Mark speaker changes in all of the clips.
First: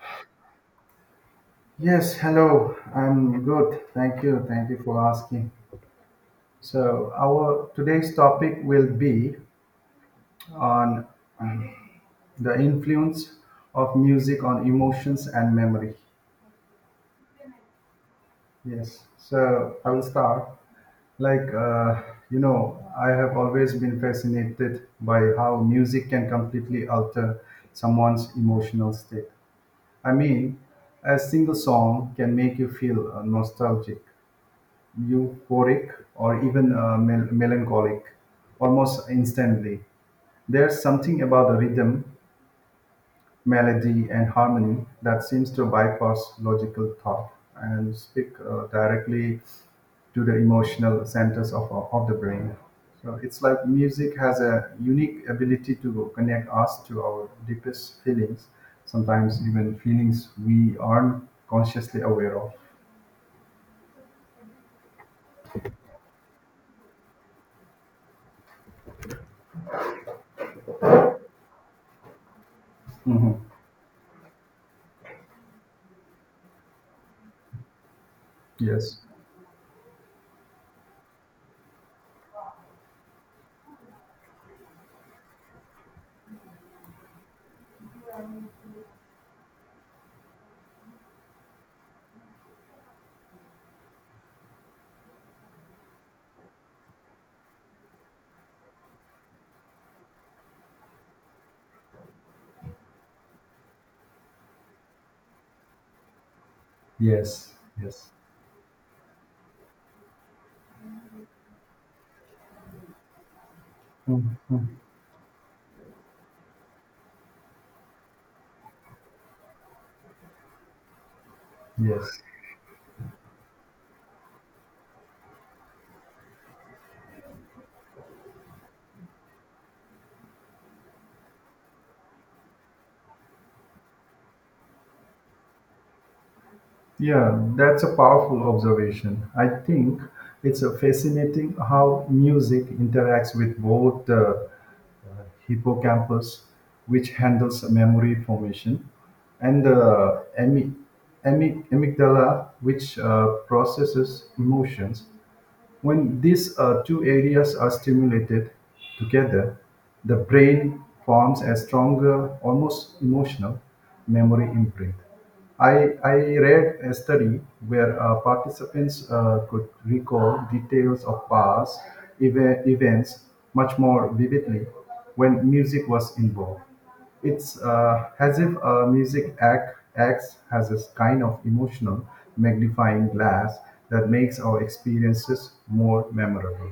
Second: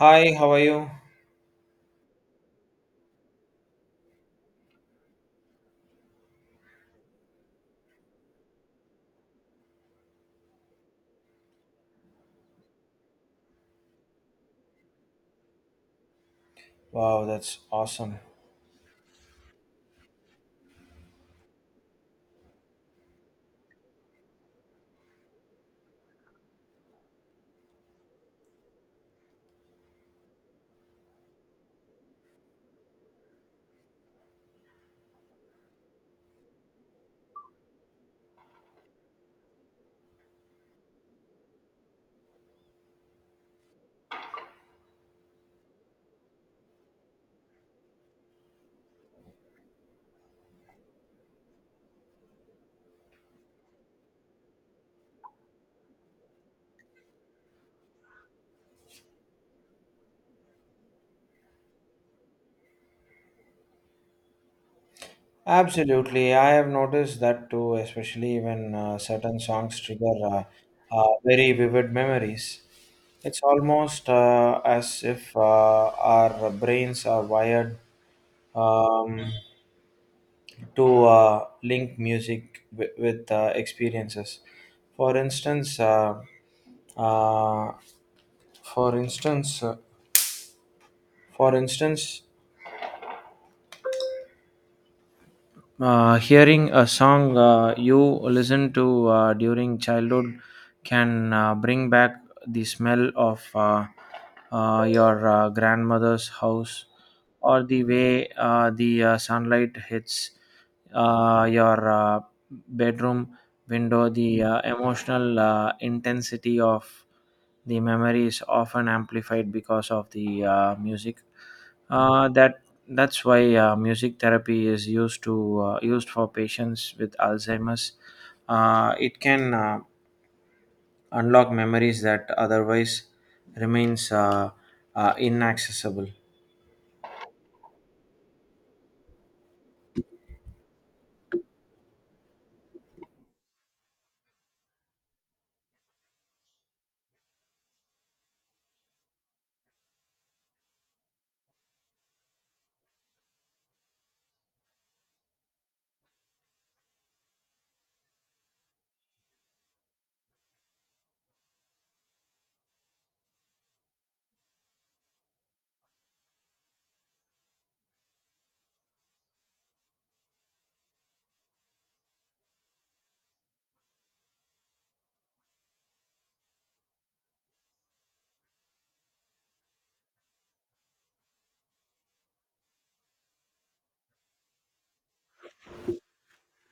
Speaker 1: Hi, how are you?
Speaker 2: Yes, hello. I'm good. Thank you. Thank you for asking. So, our today's topic will be on um, the influence of music on emotions and memory.
Speaker 1: Wow, that's awesome.
Speaker 2: Yes. So, I will start. Like, uh, you know, I have always been fascinated by how music can completely alter someone's emotional state. I mean, a single song can make you feel nostalgic, euphoric, or even melancholic almost instantly. There's something about the rhythm, melody, and harmony that seems to bypass logical thought and speak directly to the emotional centers of the brain. So it's like music has a unique ability to connect us to our deepest feelings, sometimes even feelings we aren't consciously aware of.
Speaker 1: Absolutely. I have noticed that too, especially when certain songs trigger very vivid memories. It's
Speaker 2: Mhm.
Speaker 1: almost as if our brains are wired
Speaker 2: Yes,
Speaker 1: um, to link music with experiences. For instance, uh, for instance, for instance, hearing a song you listen to during childhood can bring back the smell of your grandmother's house
Speaker 2: yes,
Speaker 1: or the
Speaker 2: yes.
Speaker 1: way the sunlight hits your bedroom window. The
Speaker 2: Mhm.
Speaker 1: emotional intensity of the memory is often amplified because of the music.
Speaker 2: Yes.
Speaker 1: Uh, that that's why music therapy is used for patients with Alzheimer's. It can unlock memories that otherwise remains inaccessible.
Speaker 2: Yeah, that's a powerful observation. I think it's a fascinating how music interacts with both the hippocampus, which handles memory formation, and the amygdala, which processes emotions. When these two areas are stimulated together, the brain forms a stronger, almost emotional memory imprint. I read a study where participants could recall details of past events much more vividly when music was involved. It's as if a music acts as a kind of emotional magnifying glass that makes our experiences more memorable.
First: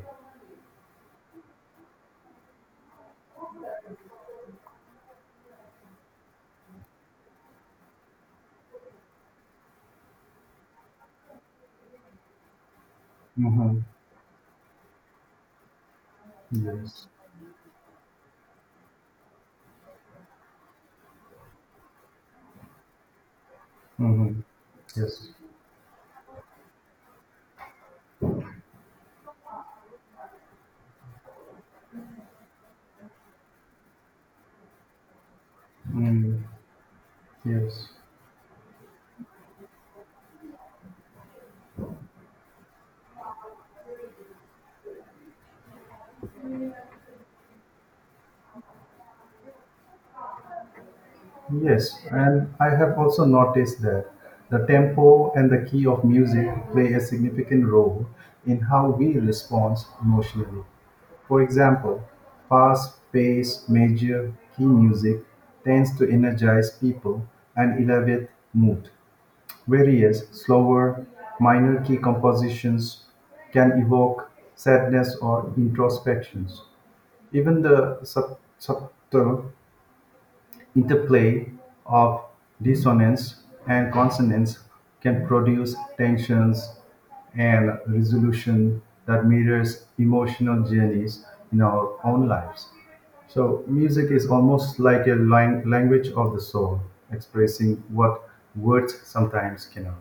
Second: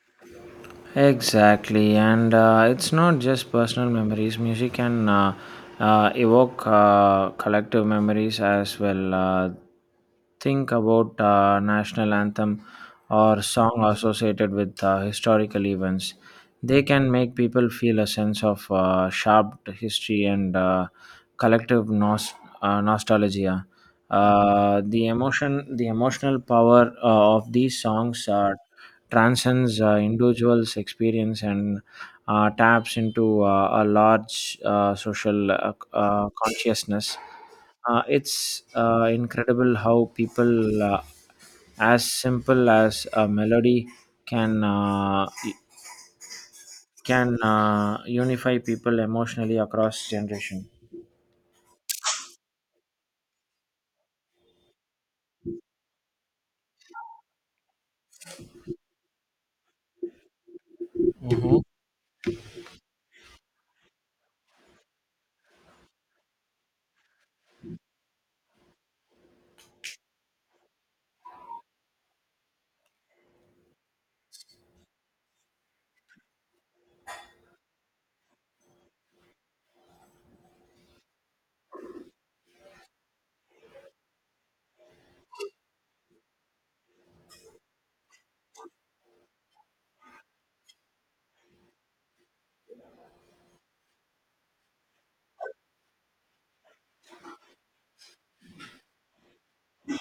Speaker 1: Exactly, and it's not just personal memories. Music can evoke collective memories as well. Think about national anthem or
Speaker 2: Mm-hmm.
Speaker 1: song associated with historical events. They
Speaker 2: Yes.
Speaker 1: can make people feel a sense of sharp history and collective nostalgia.
Speaker 2: Mm-hmm.
Speaker 1: Uh, the
Speaker 2: Yes.
Speaker 1: emotion, the emotional power of these songs are transcends individuals' experience and taps into a large social
Speaker 2: Mm.
Speaker 1: consciousness.
Speaker 2: Yes.
Speaker 1: It's incredible how people, as simple as a melody, can uh, can unify people emotionally across generation.
Speaker 2: Yes, and I have also noticed that the tempo and the key of music play a significant role in how we respond emotionally. For example, fast paced major key music tends to energize people and elevate mood, whereas slower minor key compositions can evoke sadness or introspections. Even the subtle interplay of dissonance and consonance can produce tensions and resolution that mirrors emotional journeys in our own lives. So music is almost like a language of the soul, expressing what words sometimes cannot.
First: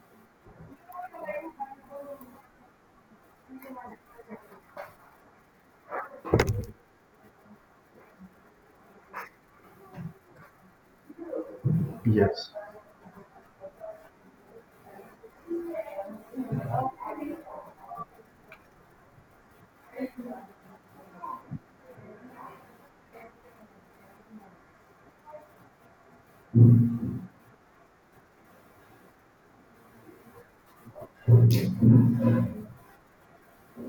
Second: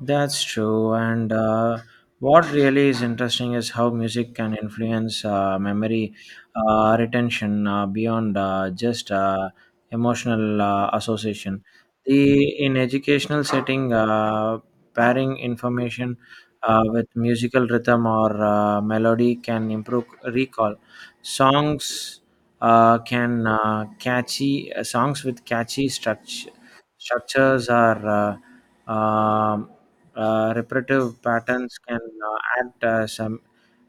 Speaker 1: That's true. And what really is interesting is how music can influence memory retention beyond just emotional association.
Speaker 2: Yes.
Speaker 1: The in educational setting, pairing information with musical rhythm or melody can improve recall. Songs can catchy songs with catchy structures or repetitive patterns can act as a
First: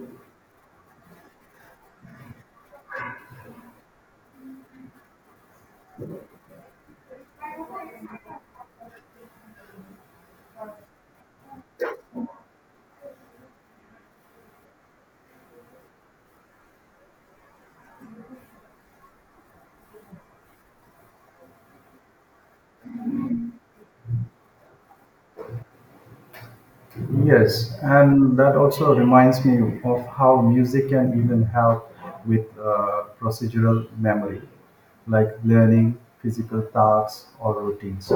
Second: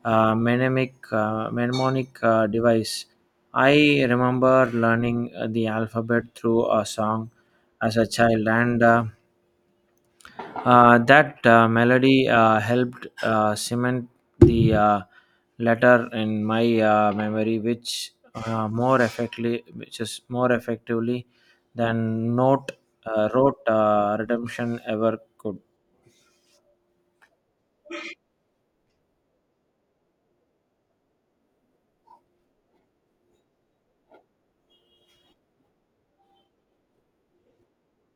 Speaker 1: mnemonic device. I remember learning the alphabet through a song as a child, and that melody helped cement the letter in my memory, which is more effectively than note wrote redemption ever could.
Speaker 2: Yes, and that also reminds me of how music can even help with procedural memory, like learning physical tasks or routines.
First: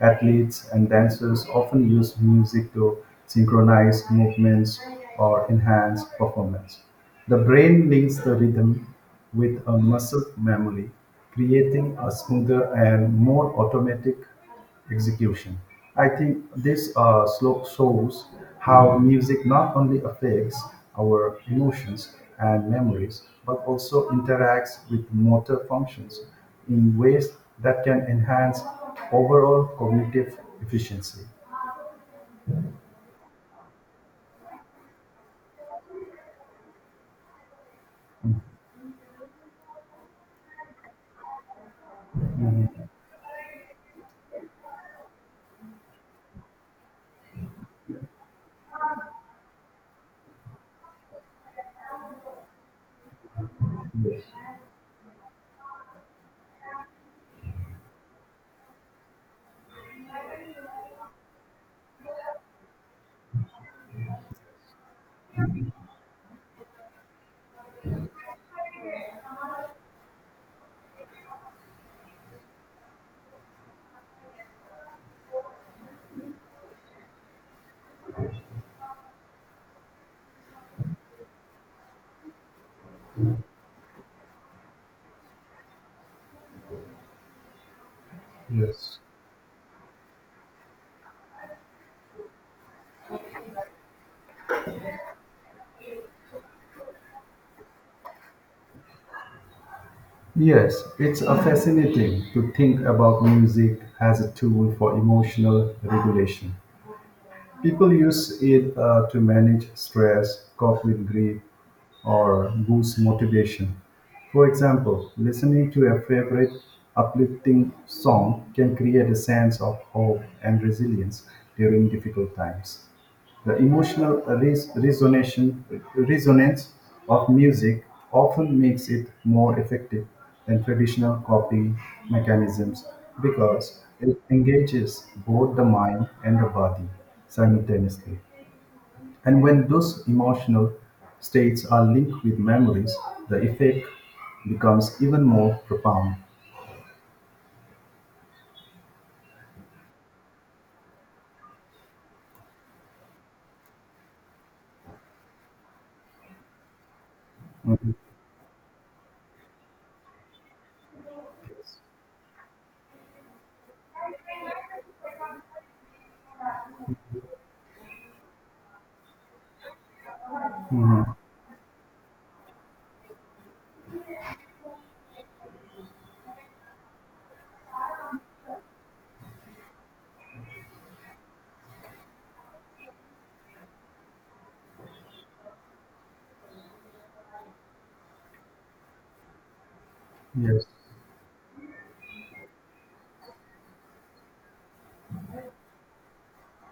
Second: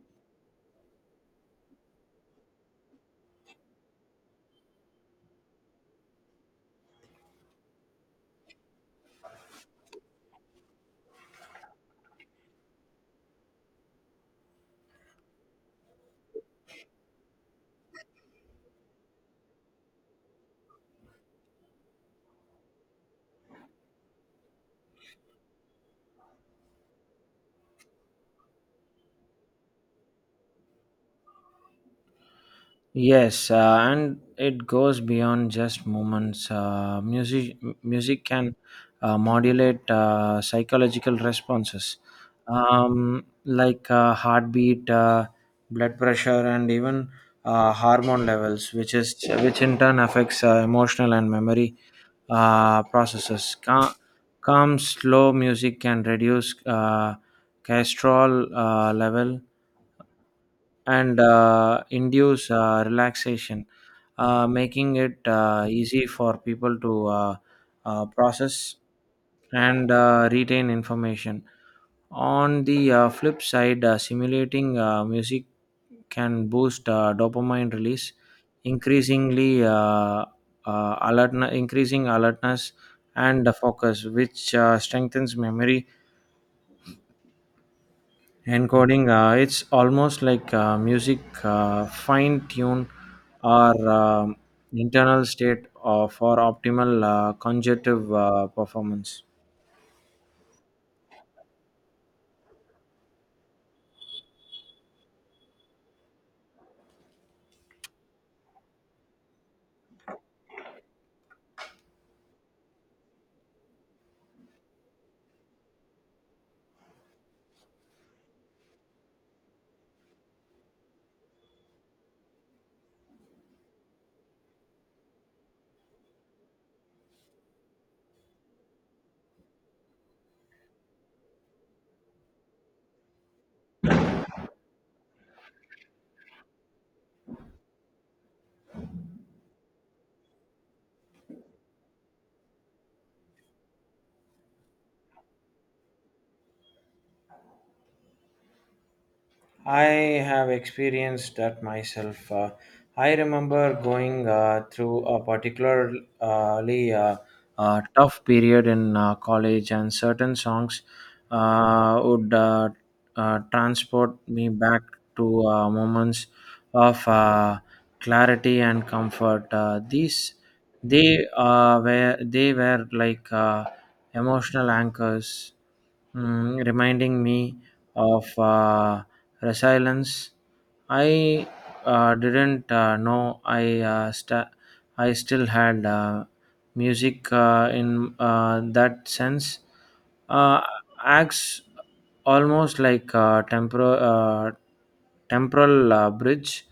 Speaker 2: Athletes and dancers often use music to synchronize movements or enhance performance. The brain links the rhythm with a muscle memory, creating a smoother and more automatic execution. I think this shows how music not only affects our emotions and memories, but also interacts with motor functions in ways that can enhance overall cognitive efficiency.
Speaker 1: Yes, and it goes beyond just moments. Music can modulate psychological responses, like heartbeat, blood pressure, and even hormone levels, which in turn affects emotional and memory processes.
Speaker 2: Yes.
Speaker 1: Calm, slow music can reduce cholesterol level and induce relaxation, making it easy for people to process and retain information. On the flip side, simulating music can boost dopamine release, increasingly uh, increasing alertness and focus, which strengthens memory
Speaker 2: Yes.
Speaker 1: encoding. It's almost like music fine tune our internal state for optimal conjunctive performance.
Speaker 2: Yes, it's fascinating to think about music as a tool for emotional regulation. People use it to manage stress, cope with grief, or boost motivation. For example, listening to a favorite uplifting song can create a sense of hope and resilience during difficult times. The emotional resonance of music often makes it more effective than traditional copying mechanisms because it engages both the mind and the body simultaneously. And when those emotional states are linked with memories, the effect becomes even more profound.
Speaker 1: I have experienced that myself. I remember going through a particularly uh,
Speaker 2: Mhm.
Speaker 1: tough period in college, and certain songs
Speaker 2: Yes.
Speaker 1: would transport me back to moments of clarity and comfort. These
Speaker 2: Mhm.
Speaker 1: they were they were like emotional anchors, reminding me of resilience. I didn't know I still had music in that sense. Uh,
Speaker 2: Yes.
Speaker 1: acts almost like a temporal bridge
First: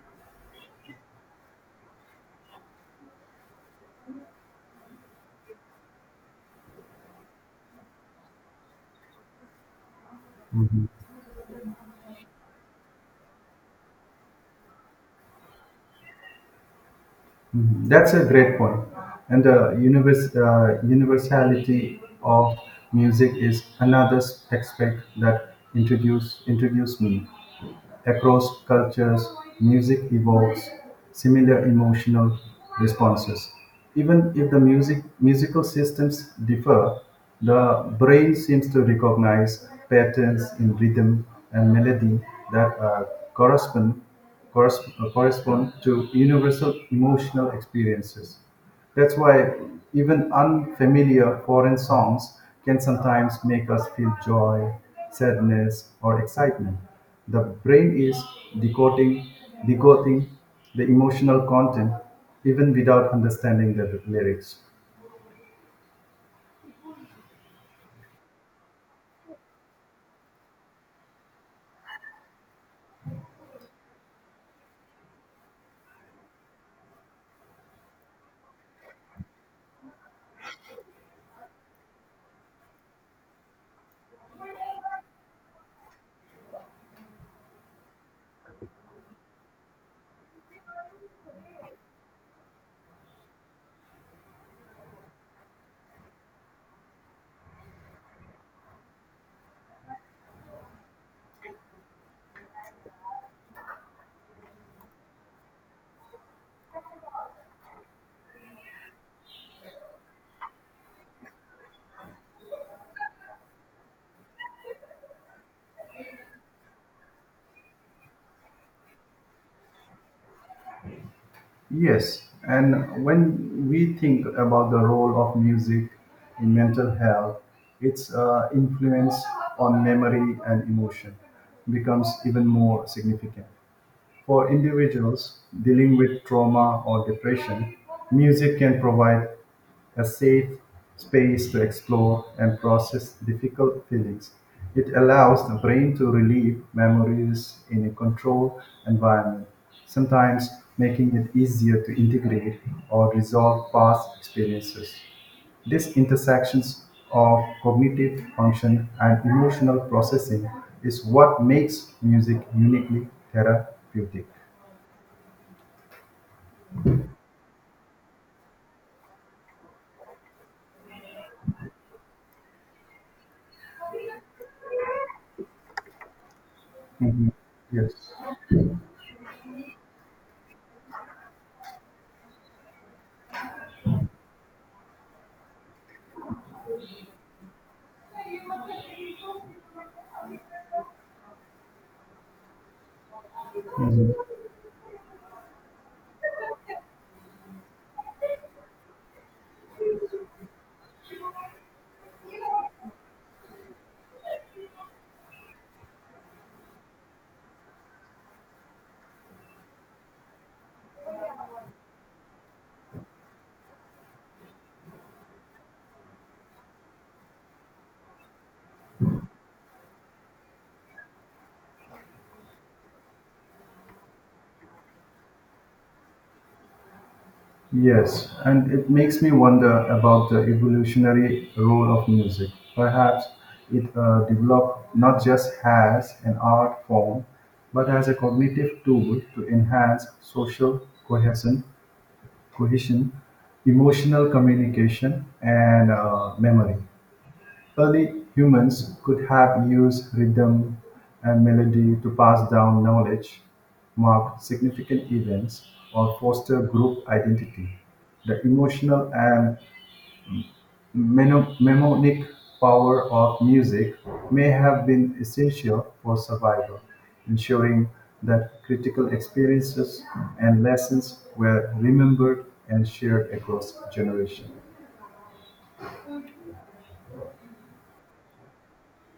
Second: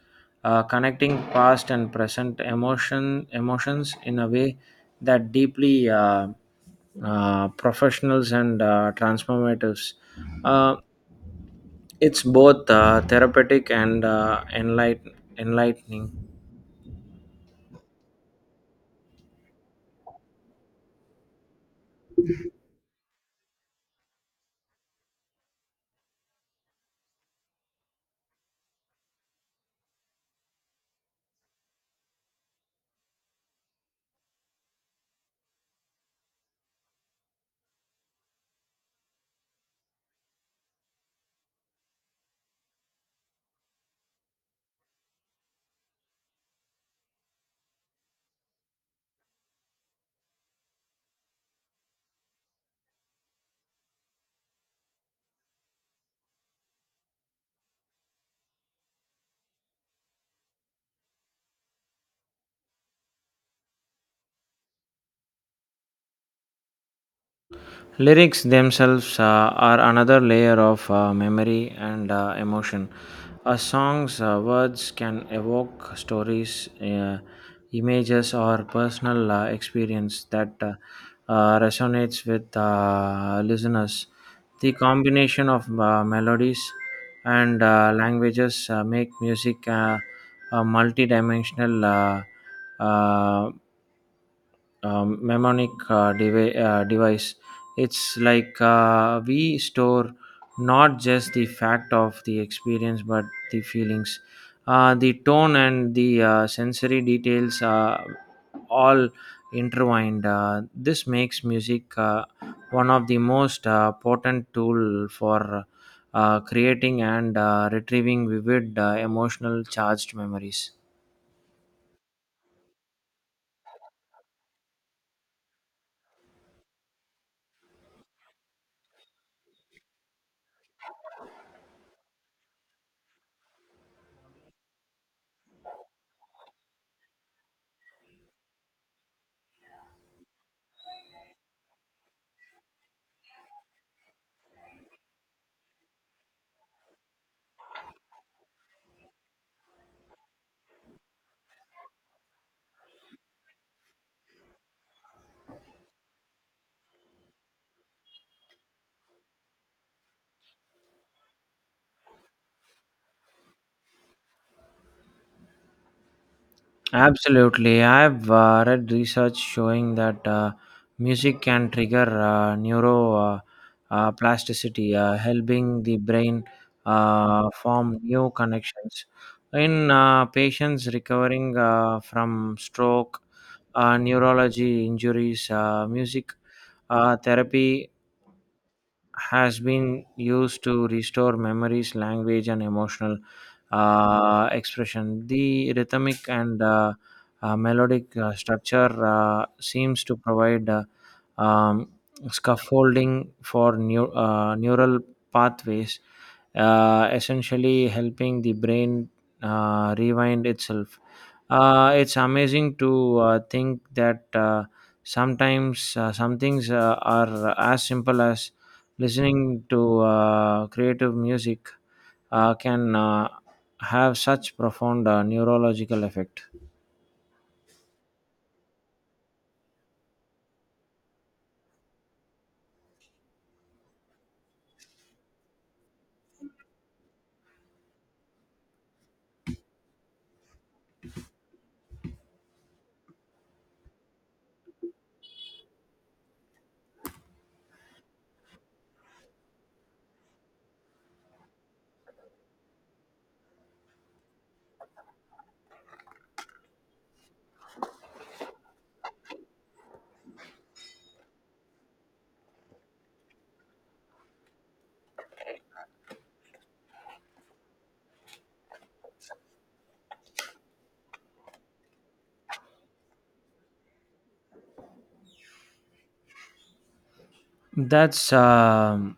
Speaker 1: connecting past and present emotions in a way that deeply professionals and transformatives. Uh,
Speaker 2: Mhm.
Speaker 1: it's both therapeutic and enlightening.
Speaker 2: Mhm. That's a great point. And the universality of music is another aspect that introduced me. Across cultures, music evokes similar emotional responses. Even if the musical systems differ, the brain seems to recognize patterns in rhythm and melody that correspond, correspond to universal emotional experiences. That's why even unfamiliar foreign songs can sometimes make us feel joy, sadness, or excitement. The brain is decoding, decoding the emotional content even without understanding the lyrics.
Speaker 1: Lyrics themselves are another layer of memory and emotion. A song's words can evoke stories, images, or personal experience that resonates with listeners. The combination of melodies and languages make music a multidimensional uh, uh, mnemonic device. It's like we store not just the fact of the experience but the feelings. The tone and the sensory details are all intertwined. This makes music one of the most potent tool for creating and retrieving vivid emotional charged memories.
Speaker 2: Yes, and when we think about the role of music in mental health, its influence on memory and emotion becomes even more significant. For individuals dealing with trauma or depression, music can provide a safe space to explore and process difficult feelings. It allows the brain to relieve memories in a controlled environment, sometimes making it easier to integrate or resolve past experiences. This intersections of cognitive function and emotional processing is what makes music uniquely therapeutic.
Speaker 1: Absolutely. I've read research showing that music can trigger neuroplasticity, helping the brain
Speaker 2: Mhm. Yes.
Speaker 1: form new connections. In patients recovering from stroke, neurology injuries, music therapy has been used to restore memories, language, and emotional
Speaker 2: Mhm.
Speaker 1: expression. The rhythmic and melodic structure seems to provide um, scaffolding for neural pathways, essentially helping the brain rewind itself. It's amazing to think that sometimes some things are as simple as listening to creative music can have such profound neurological effect.
Speaker 2: Yes, and it makes me wonder about the evolutionary role of music. Perhaps it developed not just as an art form, but as a cognitive tool to enhance social cohesion, cohesion, emotional communication, and memory. Early humans could have used rhythm and melody to pass down knowledge, mark significant events, or foster group identity. The emotional and mnemonic power of music may have been essential for survival, ensuring that critical experiences and lessons were remembered and shared across generations.
Speaker 1: That's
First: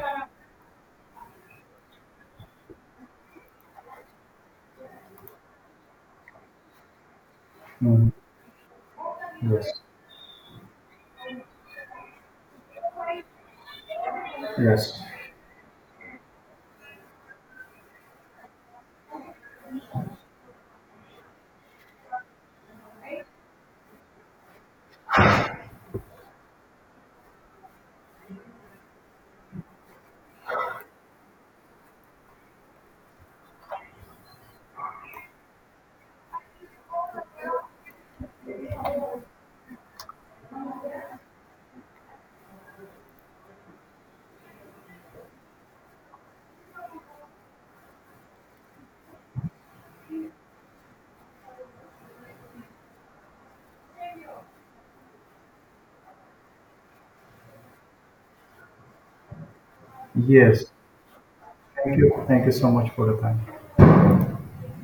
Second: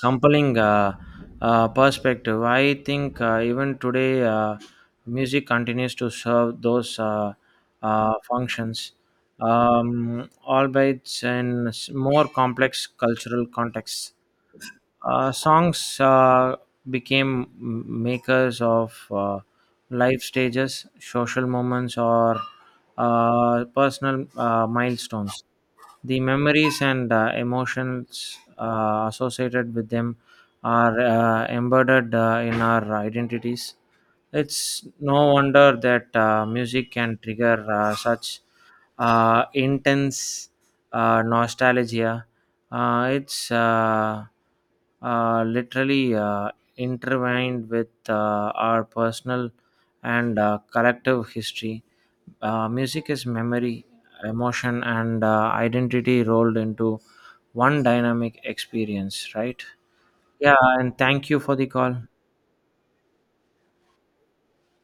Speaker 1: compelling perspective. I think even today, music continues to serve those
Speaker 2: Mhm.
Speaker 1: functions,
Speaker 2: Yes.
Speaker 1: albeit in more complex cultural contexts.
Speaker 2: Yes.
Speaker 1: Songs became makers of life stages, social moments, or personal milestones. The memories and emotions associated with them are embedded in our identities. It's no wonder that music can trigger such intense nostalgia. It's literally intertwined with our personal and collective history. Music is memory, emotion, and identity rolled into one dynamic experience, right? Yeah,
Speaker 2: Yes.
Speaker 1: and thank you for the
Speaker 2: Thank
Speaker 1: call.
Speaker 2: you. Thank you so much for the time.